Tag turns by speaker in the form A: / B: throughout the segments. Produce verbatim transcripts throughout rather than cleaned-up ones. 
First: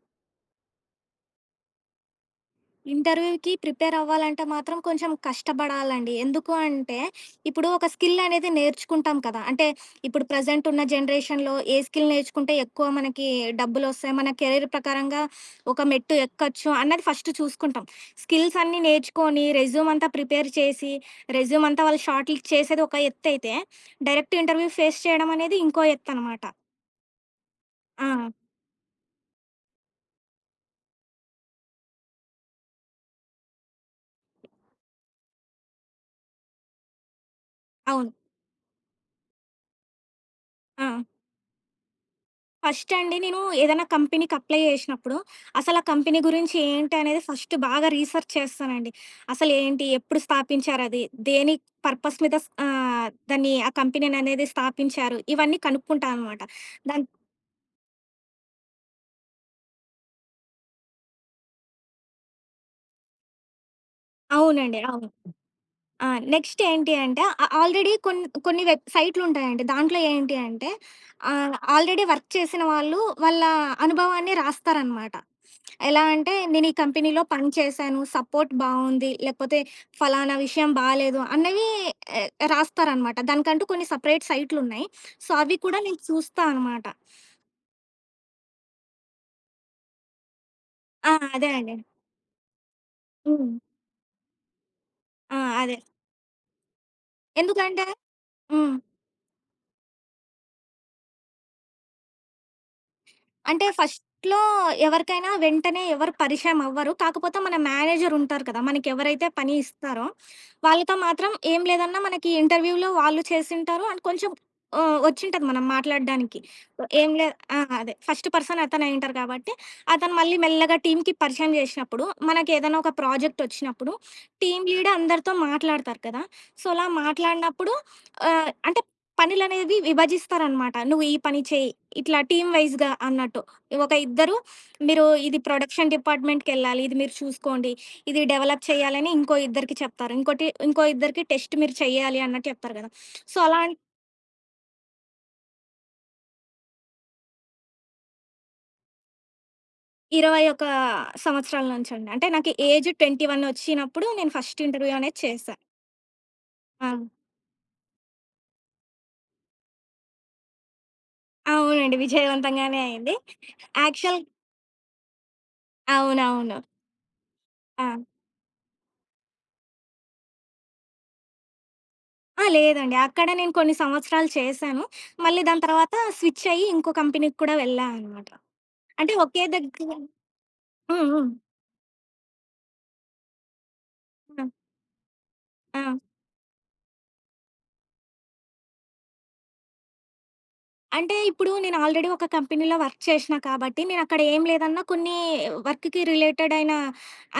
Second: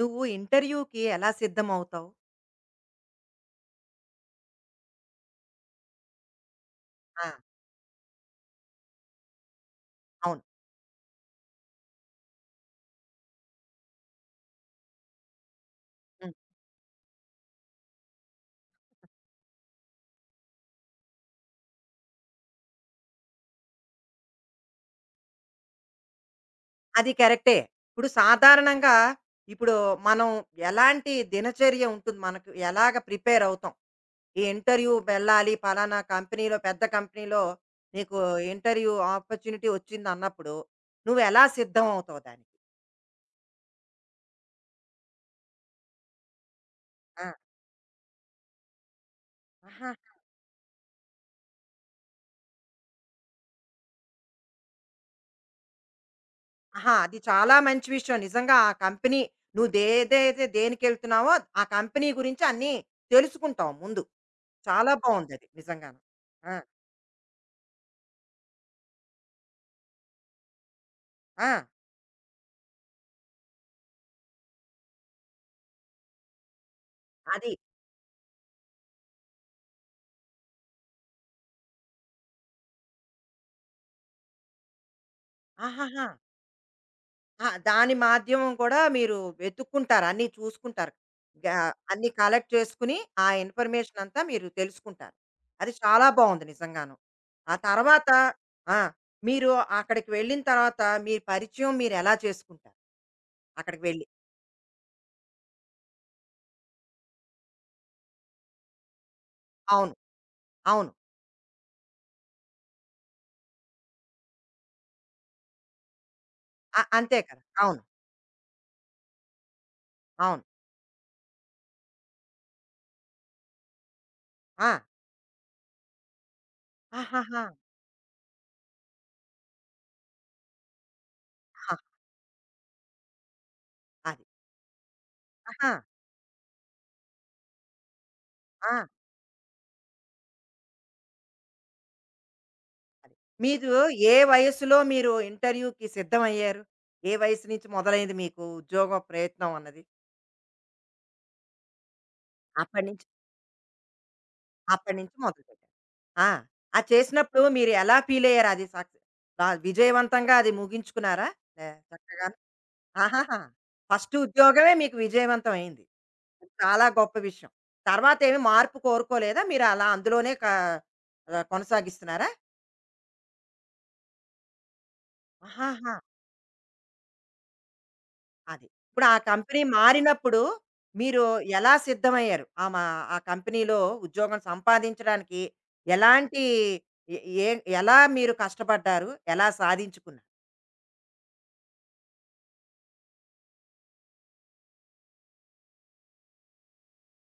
A: నువ్వు ఇంటర్వ్యూకి ఎలా సిద్ధమవుతావు?
B: ఇంటర్వ్యూకి ప్రిపేర్ అవ్వాలంటే మాత్రం కొంచెం కష్టపడాలండి. ఎందుకు అంటే,
A: ఆ!
B: ఇప్పుడు ఒక స్కిల్ అనేది నేర్చుకుంటాం కదా! అంటే ఇప్పుడు
A: అవును.
B: ప్రెజెంట్ ఉన్న జనరేషన్‌లో ఏ స్కిల్ నేర్చుకుంటే ఎక్కువ మనకి డబ్బులొస్తాయి, మన కెరీర్ ప్రకారంగా ఒక మెట్టు
A: హ్మ్.
B: ఎక్కొచ్చు అన్నది ఫస్ట్ చూసుకుంటాం. స్కిల్స్ అన్నీ నేర్చుకొని, రెజ్యూమ్ అంతా ప్రిపేర్ చేసి, రెజ్యూమ్ అంతా వాళ్ళు షార్ట్ లిస్ట్ చేసేది ఒక ఎత్తయితే, డైరెక్ట్ ఇంటర్వ్యూ ఫేస్ చేయడం అనేది ఇంకో ఎత్తనమాట.
A: అది కరెక్టే.
B: ఆ!
A: ఇప్పుడు సాధారణంగా ఇప్పుడు మనం ఎలాంటి దినచర్య ఉంటుంది మనకు? ఎలాగ ప్రిపేర్ అవుతాం? ఈ ఇంటర్వ్యూ వెళ్ళాలి పలానా కంపెనీలో పెద్ద కంపెనీలో
B: అవును.
A: నీకు ఇంటర్వ్యూ ఆపర్చునిటీ వచ్చిందన్నప్పుడు
B: ఆ!
A: నువ్వు ఎలా సిద్ధం అవుతావు దానికి?
B: ఫస్ట్ అండి నేను ఏదైనా కంపెనీకి అప్లై చేసినప్పుడు, అసల ఆ కంపెనీ గురించి ఏంటి అనేది
A: ఆ!
B: ఫస్ట్ బాగా రీసెర్చ్ చేస్తానండి. అసలేంటి?
A: ఆహా!
B: ఎప్పుడు స్థాపించారది? దేని పర్పస్ మీద స్ ఆహ్, దాన్ని ఆ కంపెనీననేది స్థాపించారు? ఇవన్నీ కనుక్కుంటా అనమాట.
A: ఆహా!
B: దాన్
A: అది చాలా మంచి విషయం. నిజంగా ఆ కంపెనీ నువ్వు ఏదైతే దేనికెళ్తున్నావో ఆ కంపెనీ గురించి అన్నీ తెలుసుకుంటావు ముందు.
B: అవునండి.
A: చాలా
B: అవును.
A: బావుందది నిజంగాను.
B: ఆ!
A: ఆ!
B: నెక్స్ట్ ఏంటి అంటే ఆహ్, ఆల్రెడీ కొన్ కొన్ని వెబ్ సైట్‌లుంటాయండి. దాంట్లో ఏంటి అంటే
A: ఆ!
B: ఆహ్, ఆల్రెడీ వర్క్ చేసిన వాళ్ళు వాళ్ళ అనుభవాన్ని రాస్తారనమాట. ఎలా అంటే నేను ఈ కంపెనీలో పని
A: అది.
B: చేశాను, సపోర్ట్ బావుంది, లేకపోతే ఫలానా విషయం బాలేదు అన్నవి ఆహ్, రాస్తారనమాట. దానికంటూ కొన్ని సెపరేట్ సైట్‌లున్నాయి. సో, అవి కూడా నేను
A: ఆహాహా!
B: చూస్తా అనమాట.
A: ఆ! దాని మాధ్యమం కూడా మీరు వెతుక్కుంటారు. అన్నీ చూసుకుంటారు.
B: ఆ! అదే
A: గా
B: అండి.
A: అన్నీ కలెక్ట్ చేసుకొని, ఆ
B: హ్మ్.
A: ఇన్ఫర్మేషన్ అంతా మీరు తెలుసుకుంటారు.
B: ఆ!
A: అది
B: అదే.
A: చాలా బావుంది నిజంగాను. ఆ
B: ఎందుకంటే
A: తర్వాత
B: హ్మ్.
A: ఆ! మీరు అక్కడికి వెళ్ళిన తర్వాత మీ పరిచయం మీరెలా చేసుకుంటారు?
B: అంటే
A: అక్కడికి వెళ్లి.
B: ఫస్ట్‌లో ఎవరికైనా వెంటనే ఎవరు పరిచయం అవ్వరు. కాకపోతే మన మేనేజర్ ఉంటారు కదా! మనకెవరైతే పని
A: అవును.
B: ఇస్తారో
A: అవును.
B: వాళ్ళతో మాత్రం ఏం లేదన్నా మనకి ఇంటర్వ్యూలో వాళ్ళు చేసుంటారు. అండ్ కొంచెం ఆహ్, వచ్చుంటది మనం మాట్లాడడానికి.
A: అ
B: సో ఏం
A: అంతే
B: లేదు
A: కదా!
B: ఆ!
A: అవును.
B: అదే ఫస్ట్ పర్సన్ అతనే అయ్యుంటారు కాబట్టి, అతను మళ్ళీ
A: అవును.
B: మెల్లగా టీమ్‌కి పరిచయం చేసినప్పుడు, మనకేదైనా ఒక ప్రాజెక్ట్ వచ్చినప్పుడు టీమ్
A: ఆ!
B: లీడ్ అందరితో మాట్లాడతారు కదా! సో, అలా
A: ఆహాహా!
B: మాట్లాడినప్పుడు ఆహ్, అంటే పనులనేవి విభజిస్తారనమాట. నువ్వు ఈ పని చేయి.
A: ఆ!
B: ఇట్లా టీమ్ వైస్‌గా అన్నట్టు. ఒక
A: అది.
B: ఇద్దరు మీరు ఇది
A: ఆహా!
B: ప్రొడక్షన్ డిపార్ట్‌మెంట్‌కెళ్ళాలి. ఇది మీరు చూసుకోండి. ఇది డెవలప్
A: ఆ!
B: చేయాలని ఇంకో ఇద్దరికి చెప్తారు. ఇంకోటి ఇంకో ఇద్దరికి టెస్ట్ మీరు చేయాలి అన్నట్టు చెప్తారు కదా!
A: అది.
B: సో, అలా
A: మీరు ఏ వయస్సులో మీరు ఇంటర్వ్యూకి సిద్ధమయ్యారు? ఏ వయస్సు నుంచి మొదలైంది మీకు ఉద్యోగ ప్రయత్నం అన్నది?
B: ఇరవై ఒక్క సంవత్సరాల నుంచండి. అంటే నాకు
A: అప్పటి
B: ఏజ్
A: నుంచి
B: ఇరవై ఒకటి వచ్చినప్పుడు నేను ఫస్ట్ ఇంటర్వ్యూ
A: అప్పటి నుంచి
B: అనేది చేశా.
A: మొదలుపెట్టారు. ఆ! అది
B: ఆ!
A: చేసినప్పుడు మీరు ఎలా ఫీల్ అయ్యారు? అది సక్ బా విజయవంతంగా అది ముగించుకున్నారా? ఆహ్,
B: అవునండి.
A: చక్కగాను.
B: విజయవంతంగానే అయింది.
A: ఆహాహా! ఫస్ట్
B: యాక్చువల్
A: ఉద్యోగమే మీకు విజయవంతం అయింది. అది
B: అవునవును.
A: చాలా గొప్ప విషయం.
B: ఆ!
A: తర్వాతేమి మార్పు కోరుకోలేదా? మీరు అలా అందులోనే క ఆహ్, కొనసాగిస్తున్నారా?
B: ఆ! లేదండి. అక్కడ నేను కొన్ని సంవత్సరాలు చేశాను. మళ్ళీ దాని
A: ఆహాహా!
B: తర్వాత స్విచ్ అయ్యి ఇంకో కంపెనీకి కూడా వెళ్ళా అనమాట.
A: అది. ఇప్పుడు
B: అంటే
A: ఆ
B: ఒకే
A: కంపెనీ
B: దగ్గర
A: మారినప్పుడు
B: హ్మ్.
A: మీరు
B: హ్మ్.
A: ఎలా సిద్ధమయ్యారు? ఆ మా ఆ కంపెనీలో ఉద్యోగం
B: హ్మ్.
A: సంపాదించడానికి
B: ఆ!
A: ఎలాంటి ఎ ఏ ఎలా మీరు కష్టపడ్డారు? ఎలా సాధించుకున్నారు?
B: అంటే ఇప్పుడు నేను ఆల్రెడీ ఒక కంపెనీలో వర్క్ చేసినా కాబట్టి, నేనక్కడ ఏం లేదన్నా కొన్ని వర్క్‌కి రిలేటెడ్ అయిన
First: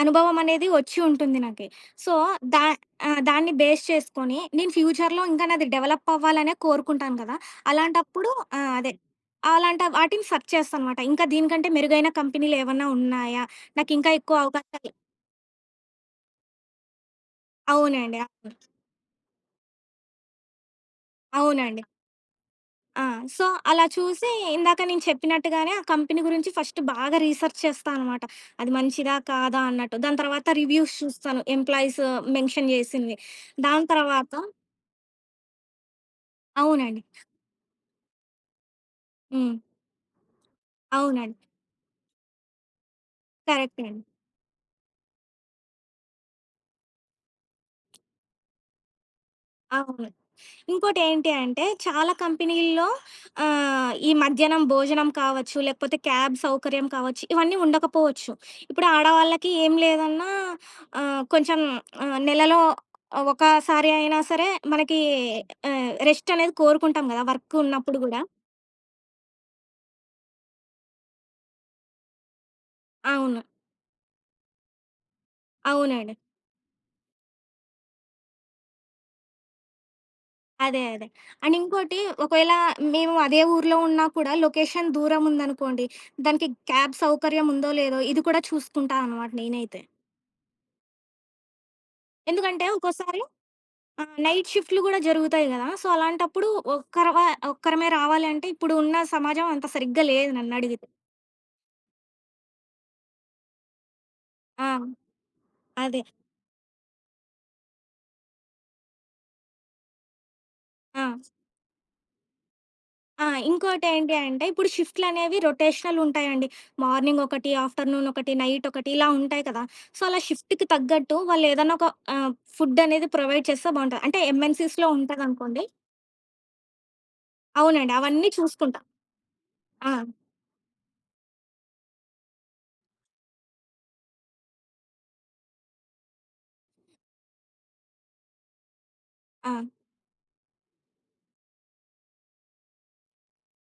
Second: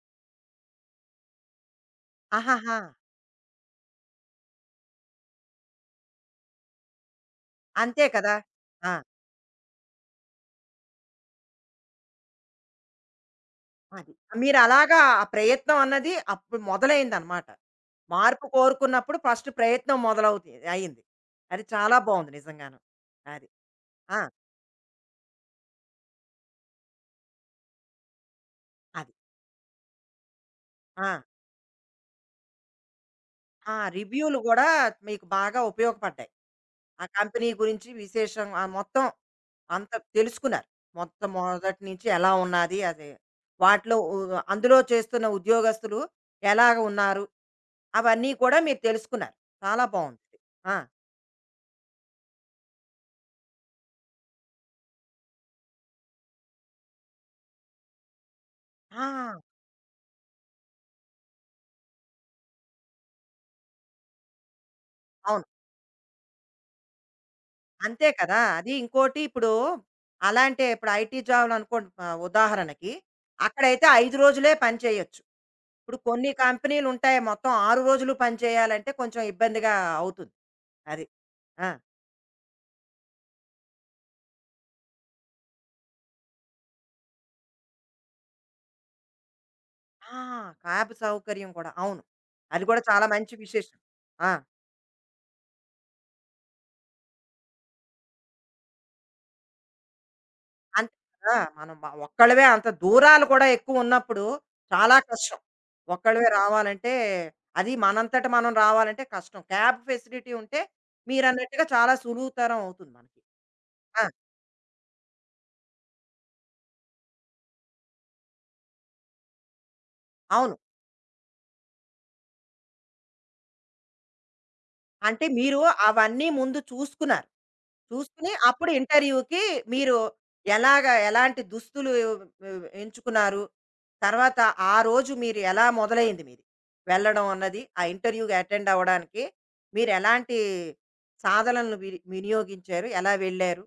B: అనుభవం అనేది వచ్చి ఉంటుంది నాకి. సో, దా
A: ఆహాహా!
B: ఆ! దాన్ని బేస్ చేసుకొని నేను ఫ్యూచర్‌లో ఇంకా నాది డెవలప్ అవ్వాలనే కోరుకుంటాను కదా!
A: అంతే
B: అలాంటప్పుడు
A: కదా!
B: ఆ!
A: ఆ!
B: అదే. అలాంటి వాటిని సెర్చ్ చేస్తానన్నమాట. ఇంకా దీనికంటే మెరుగైన కంపెనీలేవన్నా ఉన్నాయా? నాకింకా
A: అది.
B: ఎక్కువ
A: మీరు
B: అవకాశాలు
A: అలాగా ఆ ప్రయత్నం అన్నది అప్పుడు మొదలైందనమాట.
B: అవునండి.
A: మార్పు కోరుకున్నప్పుడు ఫస్ట్ ప్రయత్నం మొదలవుతుంది అయింది. అది
B: అవునండి.
A: చాలా బావుంది నిజంగాను.
B: ఆ! సో,
A: అది.
B: అలా
A: ఆ!
B: చూసి ఇందాక నేను చెప్పినట్టుగానే ఆ కంపెనీ గురించి ఫస్ట్ బాగా రీసెర్చ్ చేస్తా అనమాట. అది
A: అది.
B: మంచిదా? కాదా? అన్నట్టు. దాని తర్వాత రివ్యూస్
A: ఆ!
B: చూస్తాను. ఎంప్లాయీస్ మెన్షన్ చేసింది.
A: ఆ!
B: దాని తర్వాత
A: రివ్యూలు గూడా మీకు బాగా ఉపయోగపడ్డాయి.
B: అవునండి.
A: ఆ కంపెనీ గురించి విశేషం ఆహ్, మొత్తం
B: హ్మ్.
A: అంత తెలుసుకున్నారు. మొత్తం
B: అవునండి.
A: మొదటి నుంచి ఎలా ఉన్నాది అది.
B: కరెక్టే
A: వాటిలో
B: అండి.
A: ఉ అందులో చేస్తున్న ఉద్యోగస్తులు ఎలాగ ఉన్నారు? అవన్నీ కూడా మీరు తెలుసుకున్నారు. చాలా
B: అవును.
A: బావుంది. ఆ!
B: ఇంకోటేంటి అంటే, చాలా కంపెనీల్లో ఆహ్, ఈ మధ్యాహ్నం భోజనం కావచ్చు, లేకపోతే క్యాబ్ సౌకర్యం కావచ్చు, ఇవన్నీ ఉండకపోవచ్చు. ఇప్పుడు
A: ఆ!
B: ఆడవాళ్ళకి ఏం లేదన్నా ఆహ్, కొంచెం ఆహ్, నెలలో ఒకసారి అయినా సరే మనకి
A: అవును.
B: ఆహ్, రెస్ట్ అనేది కోరుకుంటాం గదా! వర్క్ ఉన్నప్పుడు
A: అంతే
B: గూడా.
A: కదా! అది ఇంకోటి ఇప్పుడు అలాంటే ఇప్పుడు ఐటీ జాబ్‌లు అనుకోండి ఆహ్, ఉదాహరణకి
B: అవును.
A: అక్కడైతే ఐదు రోజులే పని చేయొచ్చు. ఇప్పుడు
B: అవునండి.
A: కొన్ని కంపెనీలుంటాయి. మొత్తం ఆరు రోజులు పని చేయాలంటే కొంచెం ఇబ్బందిగా అవుతుంది.
B: అదే.
A: అది.
B: అదే. అండ్
A: ఆ!
B: ఇంకోటి ఒకవేళ మేము అదే ఊర్లో ఉన్నా కూడా లొకేషన్ దూరం ఉందనుకోండి, దానికి క్యాబ్ సౌకర్యం ఉందో లేదో ఇది కూడా చూసుకుంటా అనమాట నేనైతే.
A: ఆ! క్యాబ్ సౌకర్యం కూడా. అవును. అది
B: ఎందుకంటే
A: కూడా చాలా
B: ఒక్కోసారి
A: మంచి విశేషం.
B: ఆ!
A: ఆ!
B: నైట్ షిఫ్ట్‌లు గూడా జరుగుతాయి గదా! సో, అలాంటప్పుడు ఒక్కరవ ఒక్కరమే రావాలి అంటే, ఇప్పుడు ఉన్న సమాజం అంత సరిగ్గా లేదు నన్నడిగితే.
A: అంతే కదా! మనం మ ఒక్కళ్ళవే అంత దూరాలు కూడా ఎక్కువున్నప్పుడు
B: ఆ!
A: చాలా కష్టం.
B: అదే.
A: ఒక్కళ్ళవే రావాలంటే అది మనంతట మనం రావాలంటే కష్టం. క్యాబ్ ఫెసిలిటీ ఉంటే
B: ఆ!
A: మీరన్నట్టుగా చాలా సులువుతరం అవుతుంది మనకి.
B: ఆ!
A: ఆ!
B: ఇంకోటేంటి అంటే, ఇప్పుడు షిఫ్ట్‌లనేవి రొటేషనలుంటాయండి. మార్నింగ్ ఒకటి, ఆఫ్టర్‌నూన్ ఒకటి, నైట్ ఒకటి ఇలా ఉంటాయి కదా! సో, అలా
A: అవును.
B: షిఫ్ట్‌కి తగ్గట్టు వాళ్ళేదన్నా ఒక ఆహ్, ఫుడ్డనేది ప్రొవైడ్ చేస్తే బావుంటది. అంటే ఎంఎన్‌సీస్‌లో
A: అంటే మీరు
B: ఉంటదనుకోండి
A: అవన్నీ ముందు చూసుకున్నారు.
B: అవునండి. అవన్నీ
A: చూసుకుని అప్పుడు
B: చూసుకుంటా.
A: ఇంటర్వ్యూకి
B: ఆ!
A: మీరు ఎలాగా ఎలాంటి దుస్తులు ఆ, ఎంచుకున్నారు? తర్వాత ఆ రోజు మీరు ఎలా మొదలైంది మీది? వెళ్ళడం అన్నది, ఆ ఇంటర్వ్యూకి అటెండ్ అవ్వడానికి
B: ఆ!
A: మీరెలాంటి సాధనలను విని వినియోగించారు? ఎలా వెళ్ళారు?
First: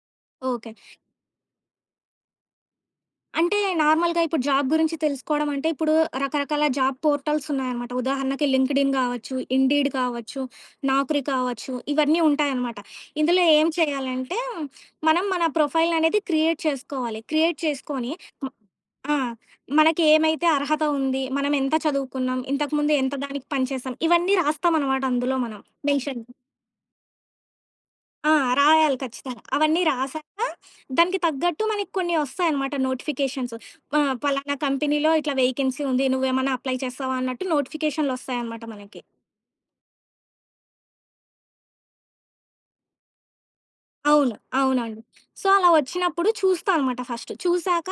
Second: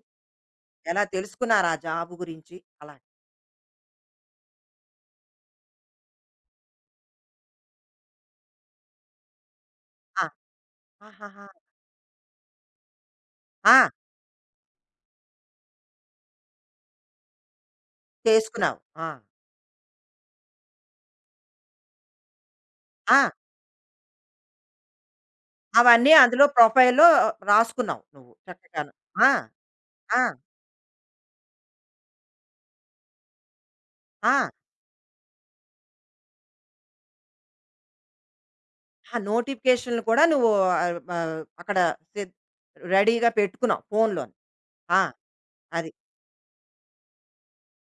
B: ఓకే.
A: ఎలా తెలుసుకున్నారు ఆ జాబ్ గురించి? అలాగా.
B: అంటే నార్మల్‌గా ఇప్పుడు జాబ్ గురించి తెలుసుకోవడం అంటే, ఇప్పుడు రకరకాల జాబ్ పోర్టల్స్ ఉన్నాయన్నమాట. ఉదాహరణకి లింక్డ్ఇన్ కావచ్చు, ఇండీడ్
A: ఆ!
B: కావచ్చు, నాక్రీ
A: ఆహాహా!
B: కావచ్చు, ఇవన్నీ ఉంటాయన్నమాట. ఇందులో ఏం
A: ఆ!
B: చేయాలంటే, మనం మన ప్రొఫైల్ అనేది క్రియేట్ చేసుకోవాలి. క్రియేట్ చేసుకొని మ
A: చేసుకున్నావు. ఆ!
B: ఆ! మనకి ఏమైతే అర్హత ఉంది, మనం ఎంత చదువుకున్నాం, ఇంతకుముందు ఎంత
A: ఆ!
B: దానికి పనిచేసాం, ఇవన్నీ రాస్తామన్నమాట అందులో మనం
A: అవన్నీ
B: మెన్షన్
A: అందులో ప్రొఫైల్‌లో రాసుకున్నావు నువ్వు
B: ఆ!
A: చక్కగాను.
B: రాయాలి
A: ఆ!
B: ఖచ్చితంగా. అవన్నీ
A: ఆ!
B: రాసాక దానికి తగ్గట్టు మనకి కొన్ని ఒస్తాయన్నమాట నోటిఫికేషన్స్. ఆహ్,
A: ఆ!
B: పలానా కంపెనీలో ఇట్లా వేకెన్సీ ఉంది. నువ్వేమన్నా అప్లై చేస్తావా అన్నట్టు నోటిఫికేషన్‌లొస్తాయన్నమాట మనకి.
A: ఆ నోటిఫికేషన్‌లు కూడా నువ్వు ఆహ్, ఆహ్, అక్కడ సిద్ రెడీగా పెట్టుకున్నావు ఫోన్‌లోని.
B: అవును.
A: ఆ!
B: అవునండి. సో, అలా
A: అది.
B: వచ్చినప్పుడు చూస్తా అనమాట ఫస్ట్. చూసాక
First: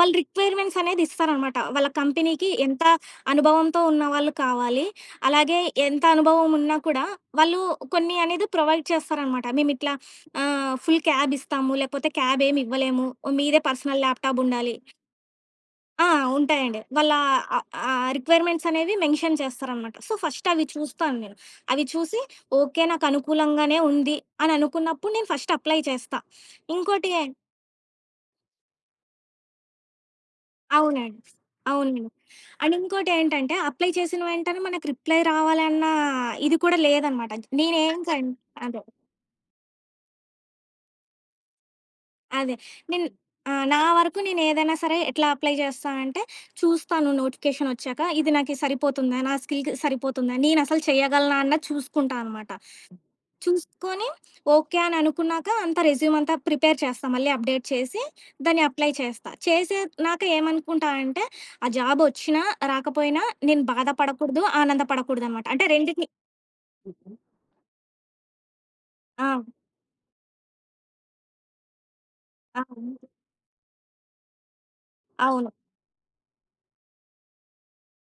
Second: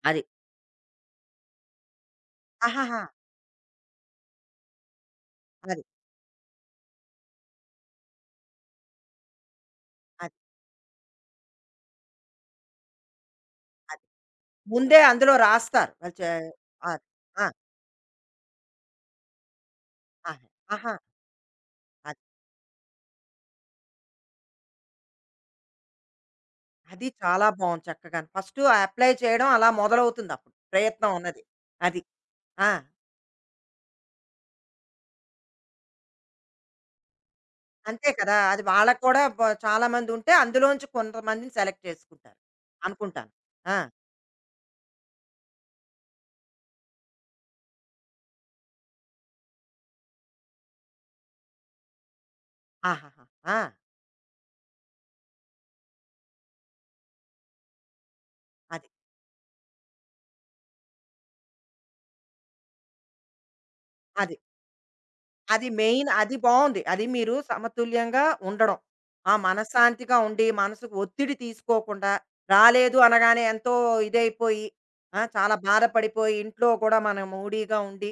B: వాళ్ళ
A: అది.
B: రిక్వైర్‌మెంట్స్ అనేది ఇస్తారనమాట. వాళ్ళ కంపెనీకి ఎంత
A: ఆహాహా!
B: అనుభవంతో ఉన్నవాళ్ళు కావాలి, అలాగే
A: అది.
B: ఎంత అనుభవం ఉన్నా కూడా వాళ్ళు కొన్ని అనేది ప్రొవైడ్ చేస్తారనమాట. మేమిట్లా
A: అది.
B: ఆహ్, ఫుల్ క్యాబ్ ఇస్తాము, లేకపోతే క్యాబ్ ఏమి ఇవ్వలేము. మీదే
A: అది.
B: పర్సనల్ ల్యాప్‌టాప్ ఉండాలి.
A: ముందే అందులో రాస్తారు.
B: ఆ!
A: వాళ్ళు చే
B: ఉంటాయండి.
A: అది.
B: వాళ్ళ
A: ఆ!
B: ఆహ్, ఆహ్, రిక్వైర్‌మెంట్స్ అనేవి మెన్షన్ చేస్తారనమాట. సో,
A: అదే.
B: ఫస్ట్ అవి
A: ఆహా!
B: చూస్తాను నేను. అవి చూసి
A: అది.
B: ఓకే. నాకు అనుకూలంగానే ఉంది అని అనుకున్నప్పుడు నేను ఫస్ట్ అప్లై చేస్తా.
A: అది
B: ఇంకోటి
A: చాలా బావుంది చక్కగాను. ఫస్టు ఆ అప్లై చేయడం అలా మొదలవుతుందప్పుడు. ప్రయత్నం
B: అవునండి.
A: అన్నది. అది.
B: అవునండి.
A: ఆ!
B: అండ్ ఇంకోటేంటంటే అప్లై చేసిన వెంటనే మనకు రిప్లై రావాలన్న ఇది కూడా లేదనమాట. నేనేం
A: అంతే
B: కన్
A: కదా! అది
B: అదే.
A: వాళ్ళకి కూడా బ చాలామందుంటే అందులోంచి కొంతమందిని సెలెక్ట్ చేసుకుంటారు.
B: అదే. నేను
A: అనుకుంటాను.
B: ఆహ్,
A: ఆ!
B: నా వరకు నేనేదైనా సరే ఎట్లా అప్లై చేస్తా అంటే, చూస్తాను నోటిఫికేషనొచ్చాక ఇది నాకు సరిపోతుందా? నా స్కిల్‌కి సరిపోతుందా? నేనసలు చేయగలనా? అన్నది చూసుకుంటా అనమాట.
A: ఆహాహా! ఆ!
B: చూసుకొని ఓకే అని అనుకున్నాక అంతా రెజ్యూమ్ అంతా ప్రిపేర్ చేస్తా. మళ్ళీ అప్డేట్ చేసి దాన్ని
A: అది.
B: అప్లై చేస్తా. చేసేనాక ఏమనుకుంటా అంటే, ఆ జాబొచ్చినా, రాకపోయినా నేను
A: అది.
B: బాధపడకూడదు, ఆనందపడకూడదనమాట. అంటే
A: అది మెయిన్
B: రెండిటిని
A: అది బావుంది. అది మీరు సమతుల్యంగా ఉండడం.
B: ఆ!
A: ఆ! మనశ్శాంతిగా ఉండి, మనసుకు ఒత్తిడి తీసుకోకుండా,
B: ఆ, అవును.
A: రాలేదు అనగానే ఎంతో ఇదైపోయి, ఆ!
B: అవును.
A: చాలా బాధపడిపోయి, ఇంట్లో కూడా మనం మూడీగా ఉండి,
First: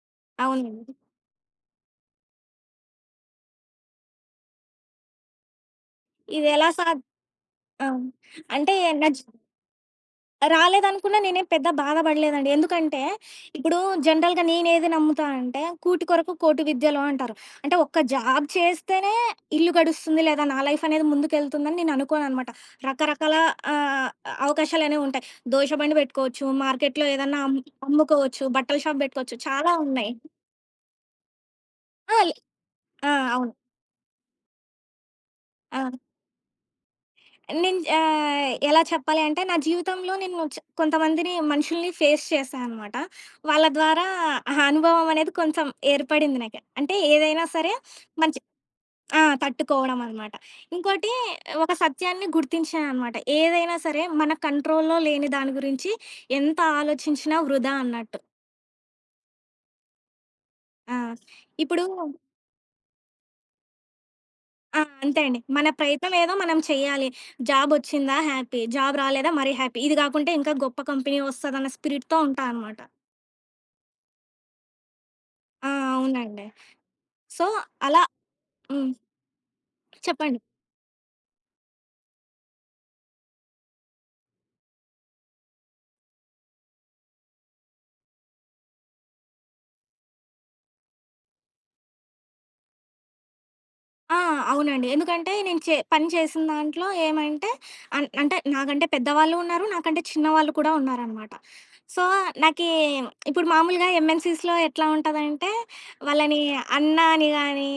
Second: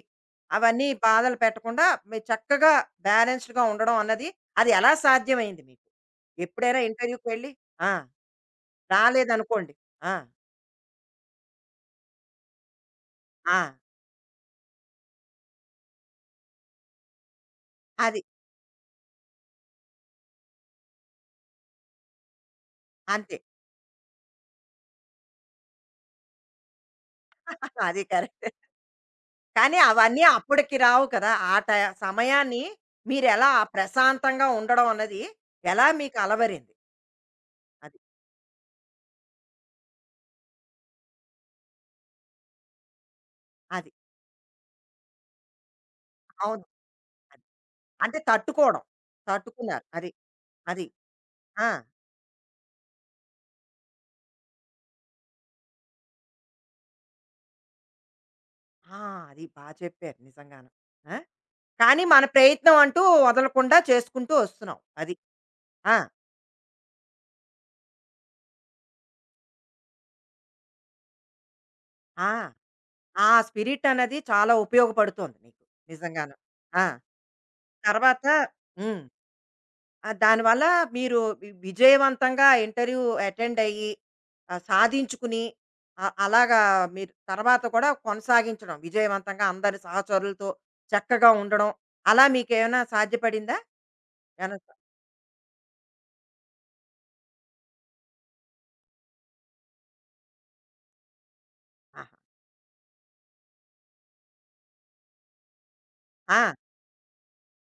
A: అవన్నీ
B: అవునండి.
A: బాధలు పెట్టకుండా మీరు చక్కగా బ్యాలెన్స్డ్‌గా ఉండడం అన్నది, అది ఎలా సాధ్యమైంది మీకు?
B: ఇదెలా
A: ఎప్పుడైనా
B: సాద్
A: ఇంటర్వ్యూకి వెళ్లి
B: ఆ!
A: ఆ!
B: అంటే నా జీ
A: రాలేదనుకోండి. ఆ!
B: రాలేదనుకున్నా నేనేం పెద్ద బాధపడలేదండి. ఎందుకంటే,
A: ఆ!
B: ఇప్పుడు జనరల్‌గా నేనేది నమ్ముతా అంటే, "కూటి కొరకు కోటి విద్యలు" అంటారు. అంటే ఒక్క
A: అది.
B: జాబ్ చేస్తేనే ఇల్లు గడుస్తుంది, లేదా నా లైఫ్ అనేది ముందుకెళ్తుందని నేను అనుకోననమాట. రకరకాల
A: అంతే.
B: ఆహ్, అవకాశాలనేవి ఉంటాయి. దోస బండి పెట్టుకోవచ్చు, మార్కెట్‌లో ఏదన్నా అమ్
A: అది
B: అమ్ముకోవచ్చు,
A: కరెక్ట్.
B: బట్టల షాప్ పెట్టుకోవచ్చు, చాలా
A: కానీ
B: ఉన్నాయి.
A: అవన్నీ అప్పటికి రావు కదా! ఆ ట
B: ఆ! లే
A: సమయాన్ని
B: ఆ!
A: మీరెలా
B: అవును.
A: ప్రశాంతంగా ఉండడం అన్నది
B: ఆ!
A: ఎలా మీకు అలవరింది?
B: నేను
A: అది.
B: ఆహ్, ఎలా చెప్పాలి అంటే, నా జీవితంలో నేను చ కొంతమందిని మనుషుల్ని ఫేస్ చేశా అనమాట. వాళ్ళ
A: అది.
B: ద్వారా ఆ అనుభవం అనేది కొంచెం ఏర్పడింది నాకు.
A: అవును.
B: అంటే
A: అది.
B: ఏదైనా సరే
A: అంటే
B: మంచి
A: తట్టుకోవడం.
B: ఆ!
A: తట్టుకున్నారు.
B: తట్టుకోవడం
A: అది.
B: అనమాట.
A: అది.
B: ఇంకోటి
A: ఆ!
B: ఒక సత్యాన్ని గుర్తించాను అనమాట. ఏదైనా సరే మన కంట్రోల్‌లో లేని దాని గురించి ఎంత ఆలోచించినా వృధా అన్నట్టు.
A: ఆ! అది బా చెప్పారు నిజంగాను.
B: ఆ!
A: ఆ!
B: ఇప్పుడు
A: కానీ మన ప్రయత్నం అంటూ వదలకుండా చేసుకుంటూ వస్తున్నాం.
B: ఆ!
A: అది.
B: అంతే అండి. మన
A: ఆ!
B: ప్రయత్నం ఏదో మనం చెయ్యాలి. జాబొచ్చిందా హ్యాపీ. జాబ్ రాలేదా మరీ హ్యాపీ. ఇది గాకుంటే ఇంకా గొప్ప కంపెనీ వస్తదన్న స్పిరిట్‌తో
A: ఆ!
B: ఉంటా అనమాట.
A: ఆ స్పిరిట్ అన్నది చాలా ఉపయోగపడుతోంది మీకు.
B: ఆ!
A: నిజంగాను.
B: అవునండి.
A: ఆ!
B: సో, అలా
A: తర్వాత
B: హ్మ్.
A: హ్మ్. ఆ!
B: చెప్పండి.
A: దానివల్ల మీరు వి విజయవంతంగా ఇంటర్వ్యూ అటెండ్ అయ్యి, ఆహ్, సాధించుకుని ఆహ్, అలాగా మీరు తర్వాత కూడా కొనసాగించడం విజయవంతంగా అందరి సహచరులతో చక్కగా ఉండడం, అలా మీకేమైనా సాధ్యపడిందా?
B: ఆ!
A: ఏమైనా స
B: అవునండి. ఎందుకంటే నేను చే పని చేసిన దాంట్లో ఏమంటే అన్ అంటే నాకంటే పెద్దవాళ్ళు ఉన్నారు. నాకంటే చిన్నవాళ్ళు కూడా ఉన్నారనమాట. సో,
A: ఆహా!
B: నాకీ ఇప్పుడు మామూలుగా ఎంఎన్‌సీస్‌లో ఎట్లా ఉంటదంటే వాళ్ళని
A: ఆ!
B: అన్న అని గాని,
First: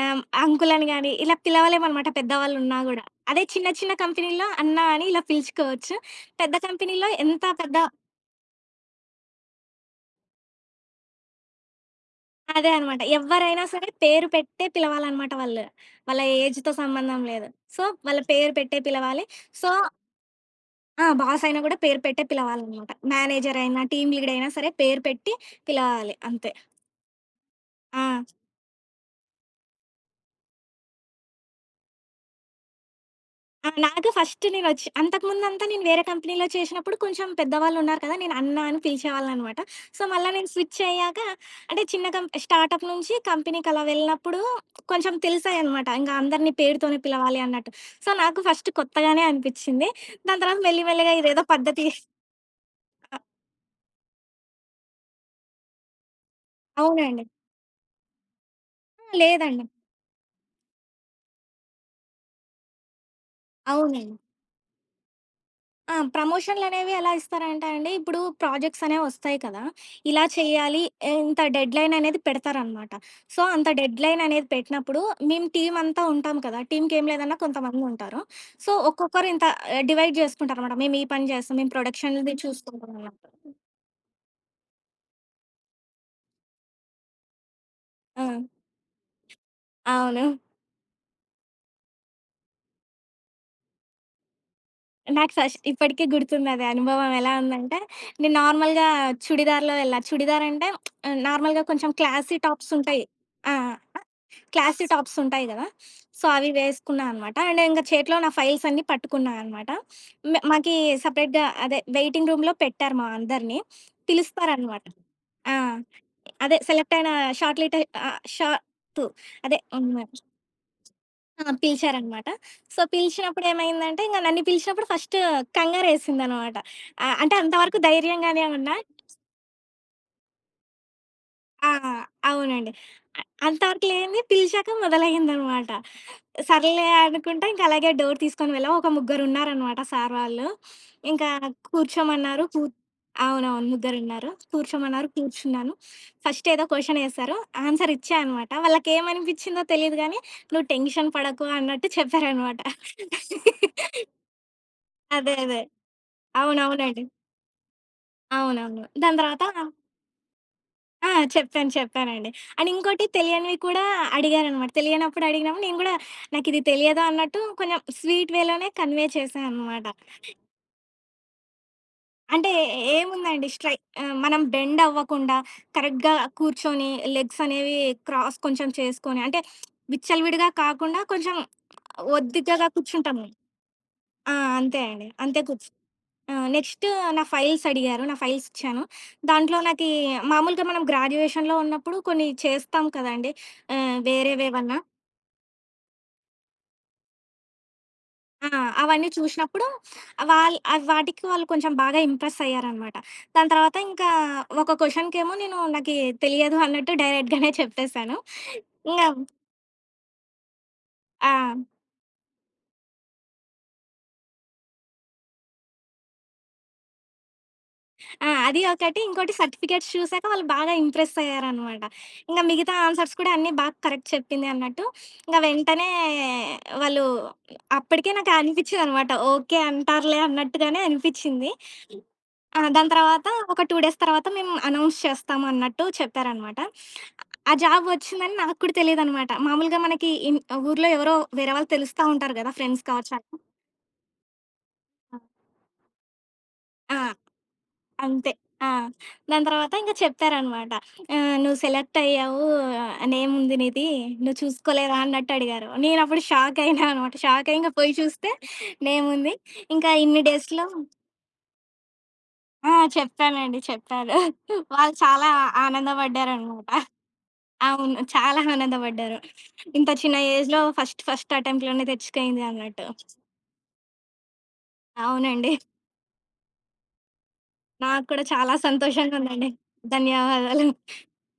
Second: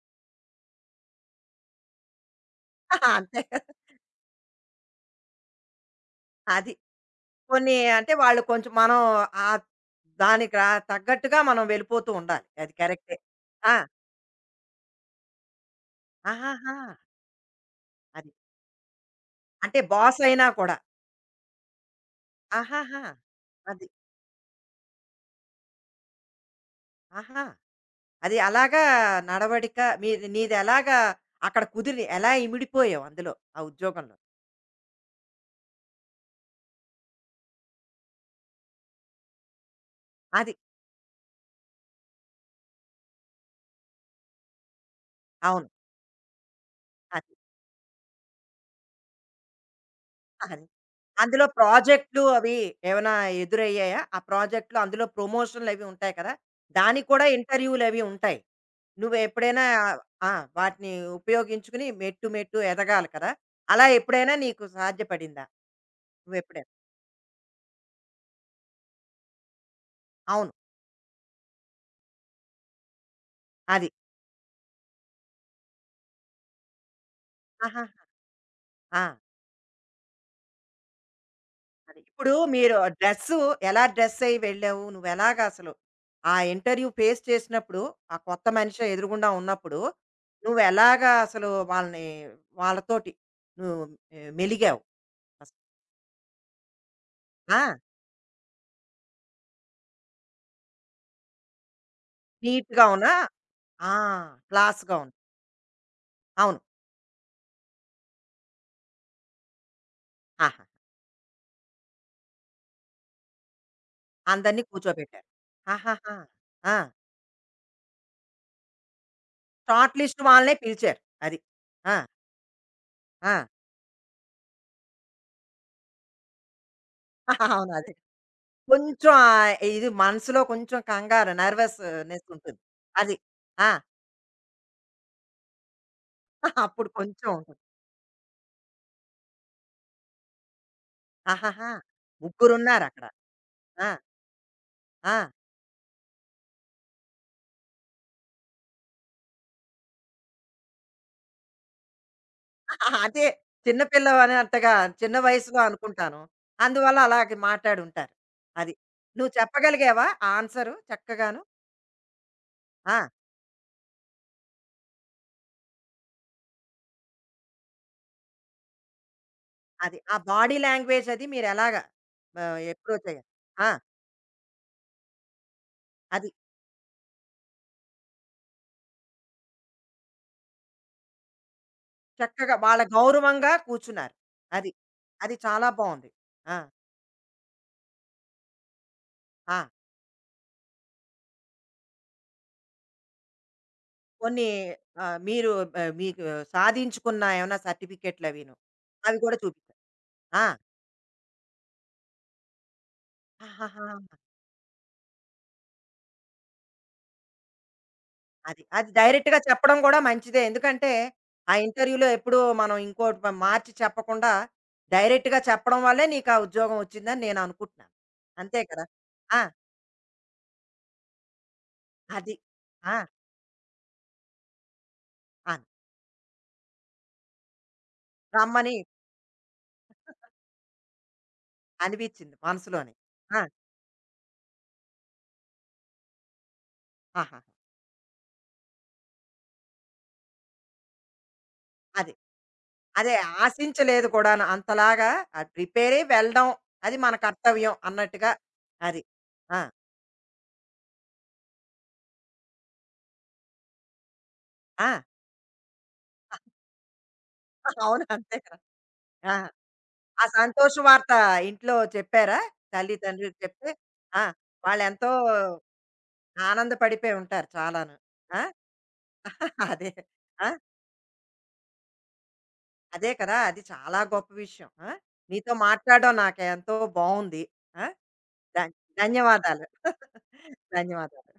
B: ఆహ్, అంకుల్ అని గాని ఇలా పిలవలేమనమాట పెద్దవాళ్ళున్నా గూడా.
A: అంతే
B: అదే
A: కదా!
B: చిన్న చిన్న కంపెనీలో అన్న అని ఇలా పిలుచుకోవచ్చు. పెద్ద
A: అది.
B: కంపెనీలో ఎంత
A: కొన్ని
B: పెద్ద
A: అంటే వాళ్ళు కొంచెం మనం ఆహ్, దానికి రా తగ్గట్టుగా మనం వెళ్ళిపోతూ ఉండాలి.
B: అదే
A: అది
B: అనమాట.
A: కరెక్టే.
B: ఎవ్వరైనా
A: ఆ!
B: సరే పేరు పెట్టే పిలవాలనమాట వాళ్ళు. వాళ్ళ ఏజ్‌తో
A: ఆహాహా!
B: సంబంధం లేదు. సో, వాళ్ళ
A: అది.
B: పేరు పెట్టే పిలవాలి. సో
A: అంటే బాస్ అయినా కూడా.
B: ఆ! బాస్ అయినా గూడా పేరు పెట్టే పిలవాలనమాట.
A: ఆహాహా!
B: మేనేజర్ అయినా,
A: అది.
B: టీమ్ లీడ్ అయినా సరే పేరు పెట్టి పిలవాలి అంతే.
A: ఆహా!
B: ఆ!
A: అది అలాగా నడవడిక మీది నీదెలాగా అక్కడ కుదిరి ఎలా ఇమిడిపోయావు అందులో ఆ
B: ఆ! నాకు
A: ఉద్యోగంలో?
B: ఫస్ట్ నేనొచ్చి అంతకుముందంతా నేను వేరే కంపెనీలో చేసినప్పుడు కొంచెం పెద్దవాళ్ళున్నారు కదా! నేను అన్న అని పిలిచేవాళ్ళనమాట. సో, మళ్ళా నేను
A: అది.
B: స్విచ్ అయ్యాక అంటే చిన్న కం స్టార్టప్ నుంచి కంపెనీకి అలా వెళ్ళినప్పుడు కొంచెం
A: అవును.
B: తెలిసాయనమాట. ఇంక అందరిని పేరుతోనే
A: అది.
B: పిలవాలి అన్నట్టు. సో, నాకు ఫస్ట్ కొత్తగానే అనిపిచ్చింది. దాని తర్వాత
A: అది.
B: మెల్లి మెల్లిగా
A: అందులో
B: ఇదేదో పద్ధతి
A: ప్రాజెక్ట్‌లు అవి ఏమైనా ఎదురయ్యాయా? ఆ ప్రాజెక్ట్‌లో అందులో ప్రమోషన్‌లవి ఉంటాయి కదా! దానికి కూడా
B: అవునండి.
A: ఇంటర్వ్యూలవి ఉంటాయి. నువ్వు ఎప్పుడైనా
B: లేదండి.
A: ఆ! వాటిని ఉపయోగించుకుని మెట్టు మెట్టు ఎదగాలి కదా! అలా
B: అవునండి.
A: ఎప్పుడైనా నీకు సాధ్యపడిందా?
B: ఆ!
A: నువ్వెప్పుడైనా?
B: ప్రమోషన్‌లనేవి ఎలా ఇస్తారంటే అండి, ఇప్పుడు ప్రాజెక్ట్స్ అనేవొస్తాయి కదా! ఇలా
A: అవును.
B: చేయాలి, ఇంత డెడ్‌లైన్ అనేది పెడతారనమాట. సో, అంత
A: అది.
B: డెడ్‌లైన్ అనేది పెట్టినప్పుడు, మేము టీమంతా ఉంటాం కదా! టీమ్‌కేం లేదన్నా
A: ఆహాహా!
B: కొంతమందుంటారు. సో,
A: ఆ!
B: ఒక్కొక్కరు ఇంత ఆహ్, డివైడ్ చేసుకుంటారనమాట. మేము ఈ పని చేస్తాం, మేము
A: అది. ఇప్పుడు
B: ప్రొడక్షన్‌ది
A: మీరు
B: చూసుకుంటాం అన్నట్టు.
A: డ్రెస్సు ఎలా డ్రెస్ అయ్యి వెళ్ళావు? నువ్వెలాగా అసలు ఆ ఇంటర్వ్యూ ఫేస్ చేసినప్పుడు, ఆ
B: ఆ!
A: కొత్త మనిషి ఎదురుగుండా ఉన్నప్పుడు,
B: అవును.
A: నువ్వెలాగా అసలు వాళ్ళని వాళ్ళతోటి నువ్వు ఆహ్, మెలిగావు?
B: నాకు
A: అస
B: ఫస్ట్ ఇప్పటికి గుర్తుందది అనుభవం. ఎలా
A: ఆ!
B: ఉందంటే, నేను నార్మల్‌గా చుడిదార్‌లో వెళ్ళా. చుడిదార్ అంటే నార్మల్‌గా కొంచెం క్లాసీ
A: నీట్‌గా
B: టాప్సుంటాయి.
A: ఉన్నా
B: ఆ!
A: ఆ!
B: క్లాసీ
A: క్లాస్‌గా ఉన్నా.
B: టాప్స్ ఉంటాయి గదా! సో, అవి
A: అవును.
B: వేసుకున్నా అనమాట. అండ్ ఇంక చేతిలో నా ఫైల్స్ అన్నీ పట్టుకున్నా అనమాట. మే
A: ఆహా!
B: మాకి సెపరేట్‌గా అదే వెయిటింగ్ రూమ్‌లో పెట్టారు మా అందరిని.
A: అందరిని
B: పిలుస్తారనమాట.
A: కూర్చోబెట్టారు.
B: ఆ!
A: ఆహాహా!
B: అదే
A: ఆ!
B: సెలెక్ట్ అయిన షార్ట్ లిట ఆహ్, షార్ట్ అదే
A: షార్ట్
B: హ్మ్.
A: లిస్ట్ వాళ్ళనే పిలిచారు. అది.
B: ఆ!
A: ఆ!
B: పిలిచారనమాట. సో,
A: ఆ!
B: పిలిచినప్పుడు ఏమైందంటే ఇంక నన్ను పిలిచినప్పుడు ఫస్ట్ కంగారేసిందనమాట. ఆహ్, అంటే
A: అవును.
B: అంతవరకు
A: అదే.
B: ధైర్యంగానే ఉన్నా.
A: కొంచెం ఆహ్, ఇది మనసులో కొంచెం కంగారు
B: ఆ!
A: నెర్వస్‌నెస్ ఉంటుంది.
B: అవునండి.
A: అది.
B: అ
A: ఆ!
B: అంతవరకు లేనిది పిలిచాక మొదలయ్యిందనమాట. సర్లే
A: అప్పుడు కొంచెం
B: అనుకుంటా
A: ఉంటుంది.
B: ఇంక అలాగే డోర్ తీసుకొని వెళ్ళాం. ఒక ముగ్గురున్నారనమాట సార్ వాళ్ళు. ఇంకా
A: ఆహాహా!
B: కూర్చోమన్నారు. కూ
A: ముగ్గురున్నారక్కడ.
B: అవునవును.
A: ఆ!
B: ముగ్గురున్నారు. కూర్చోమన్నారు.
A: ఆ!
B: కూర్చున్నాను. ఫస్ట్ ఏదో క్వెషన్ ఏశారు. ఆన్సర్ ఇచ్చా అనమాట. వాళ్ళకేమనిపిచ్చిందో తెలీదు గానీ, "నువ్వు టెన్షన్ పడకు" అన్నట్టు చెప్పారనమాట.
A: అదే చిన్న పిల్లవనేంతగా చిన్న
B: అదే.
A: వయసులో
B: అదే.
A: అనుకుంటాను. అందువల్ల
B: అవునవునండి.
A: అలాగే మాట్లాడుంటారు. అది.
B: అవునవును. దాని
A: నువ్వు
B: తర్వాత
A: చెప్పగలిగావా ఆన్సరు
B: ఆ!
A: చక్కగాను?
B: చెప్పాను. చెప్పానండి. అండ్ ఇంకోటి
A: ఆ!
B: తెలియనివి కూడా అడిగారనమాట. తెలియనప్పుడు అడిగినప్పుడు నేను గూడా నాకిది తెలియదు అన్నట్టు కొంచెం స్వీట్ వేలోనే కన్వే చేశా అనమాట.
A: అది. ఆ బాడీ లాంగ్వేజ్ అది మీరెలాగా
B: అంటే
A: ఆహ్, ఎప్రోచ్ అయ్యారు?
B: ఏముందండి
A: ఆ!
B: స్ట్రై ఆహ్, మనం బెండ్ అవ్వకుండా కరెక్ట్‌గా
A: అది.
B: కూర్చొని లెగ్స్ అనేవి క్రాస్ కొంచెం చేసుకొని అంటే విచ్చలవిడిగా కాకుండా కొంచెం
A: చక్కగా
B: ఒద్దికగా
A: వాళ్ళ
B: కూర్చుంటాము.
A: గౌరవంగా కూర్చున్నారు.
B: ఆ!
A: అది.
B: అంతే అండి.
A: అది
B: అంతే కూర్చు
A: చాలా బావుంది.
B: ఆ!
A: ఆ!
B: నెక్స్ట్ నా ఫైల్స్ అడిగారు. నా ఫైల్స్ ఇచ్చాను. దాంట్లో
A: ఆ!
B: నాకీ మామూలుగా మనం గ్రాడ్యుయేషన్‌లో ఉన్నప్పుడు కొన్ని చేస్తాం కదండీ! ఆహ్,
A: కొన్ని
B: వేరేవేవన్నా.
A: ఆహ్, మీరు ఆహ్, మీకు సాధించుకున్న ఏమైనా
B: ఆ!
A: సర్టిఫికేట్‌లవీను.
B: అవన్నీ
A: అవి కూడా
B: చూషినప్పుడు
A: చూపిస్తారు. ఆ!
B: వాళ్ అవి వాటికి వాళ్ళు కొంచెం బాగా ఇంప్రెస్ అయ్యారనమాట. దాని తర్వాత
A: ఆహాహా!
B: ఇంకా ఒక క్వెషన్‌కేమో నేను నాకీ తెలియదు అన్నట్టు డైరెక్ట్‌గానే చెప్పేశాను.
A: అది. అది
B: ఇంగ
A: డైరెక్ట్‌గా చెప్పడం కూడా మంచిదే. ఎందుకంటే,
B: ఆ!
A: ఆ ఇంటర్వ్యూలో ఎప్పుడూ మనం ఇంకోటి మ మార్చి చెప్పకుండా, డైరెక్ట్‌గా చెప్పడం వల్లే నీకా ఉద్యోగం వచ్చిందని నేననుకుంటున్నాను.
B: ఆ!
A: అంతే
B: అది
A: కదా!
B: ఒకటి. ఇంకోటి
A: ఆ!
B: సర్టిఫికేట్స్ చూసాక వాళ్ళు బాగా ఇంప్రెస్ అయ్యారనమాట.
A: అది.
B: ఇంక మిగతా
A: ఆ!
B: ఆన్సర్స్ కూడా అన్నీ బాగా కరెక్ట్ చెప్పింది అన్నట్టు. ఇంక
A: అన్
B: వెంటనే వాళ్ళు అప్పటికే నాకు
A: రమ్మని
B: అనిపిచ్చిందనమాట. ఓకే అంటారులే అన్నట్టుగానే అనిపిచ్చింది.
A: అనిపిచ్చింది
B: ఆ! దాని
A: మనసులోనే.
B: తర్వాత
A: ఆ!
B: ఒక రెండు డేస్ తర్వాత మేము అనౌన్స్ చేస్తాము అన్నట్టు చెప్పారనమాట.
A: ఆహాహా!
B: ఆ జాబ్ వచ్చిందని నాకు కూడా తెలీదనమాట. మామూలుగా మనకి ఇన్ ఊర్లో ఎవరో వేరే వాళ్ళు తెలుస్తా
A: అది.
B: ఉంటారు గదా! ఫ్రెండ్స్
A: అదే
B: కావచ్చు అట్లా.
A: ఆశించలేదు కూడాను. అంతలాగా ఆ ప్రిపేరే వెళ్ళడం. అది
B: ఆ!
A: మన కర్తవ్యం
B: అంతే.
A: అన్నట్టుగా
B: ఆ!
A: అది.
B: దాని
A: ఆ!
B: తర్వాత ఇంక చెప్పారనమాట. ఆహ్, "నువ్వు సెలెక్ట్ అయ్యావు. నేముంది నీది. నువ్వు
A: ఆ!
B: చూసుకోలేదా?" అన్నట్టు అడిగారు. నేనప్పుడు షాక్ అయినా అనమాట. షాక్ అయ్యి ఇంక పోయి
A: అవును.
B: చూస్తే
A: అంతే కదా! ఆ!
B: నేముంది. ఇంకా ఇన్ని
A: ఆ
B: డేస్‌లో
A: సంతోష వార్త ఇంట్లో చెప్పారా?
B: ఆ!
A: తల్లి, తండ్రికి
B: చెప్పానండి.
A: చెప్తే
B: చెప్పాను.
A: ఆ!
B: వాళ్ళు
A: వాళ్ళెంతో
B: చాలా ఆనందపడ్డారనమాట.
A: ఆనందపడిపోయి ఉంటారు చాలాను.
B: అవును. చాలా
A: ఆ!
B: ఆనందపడ్డారు. ఇంత
A: అదే.
B: చిన్న
A: ఆ!
B: ఏజ్‌లో ఫస్ట్ ఫస్ట్ అటెంప్ట్‌లోనే తెచ్చుకయింది అన్నట్టు.
A: అదే కదా! అది చాలా గొప్ప విషయం. ఆ! నీతో
B: అవునండి.
A: మాట్లాడడం నాకెంతో బావుంది. ఆ!
B: నాకు కూడా చాలా
A: ధన్
B: సంతోషంగా ఉందండి.
A: ధన్యవాదాలు.
B: ధన్యవాదాలు.
A: ధన్యవాదాలు.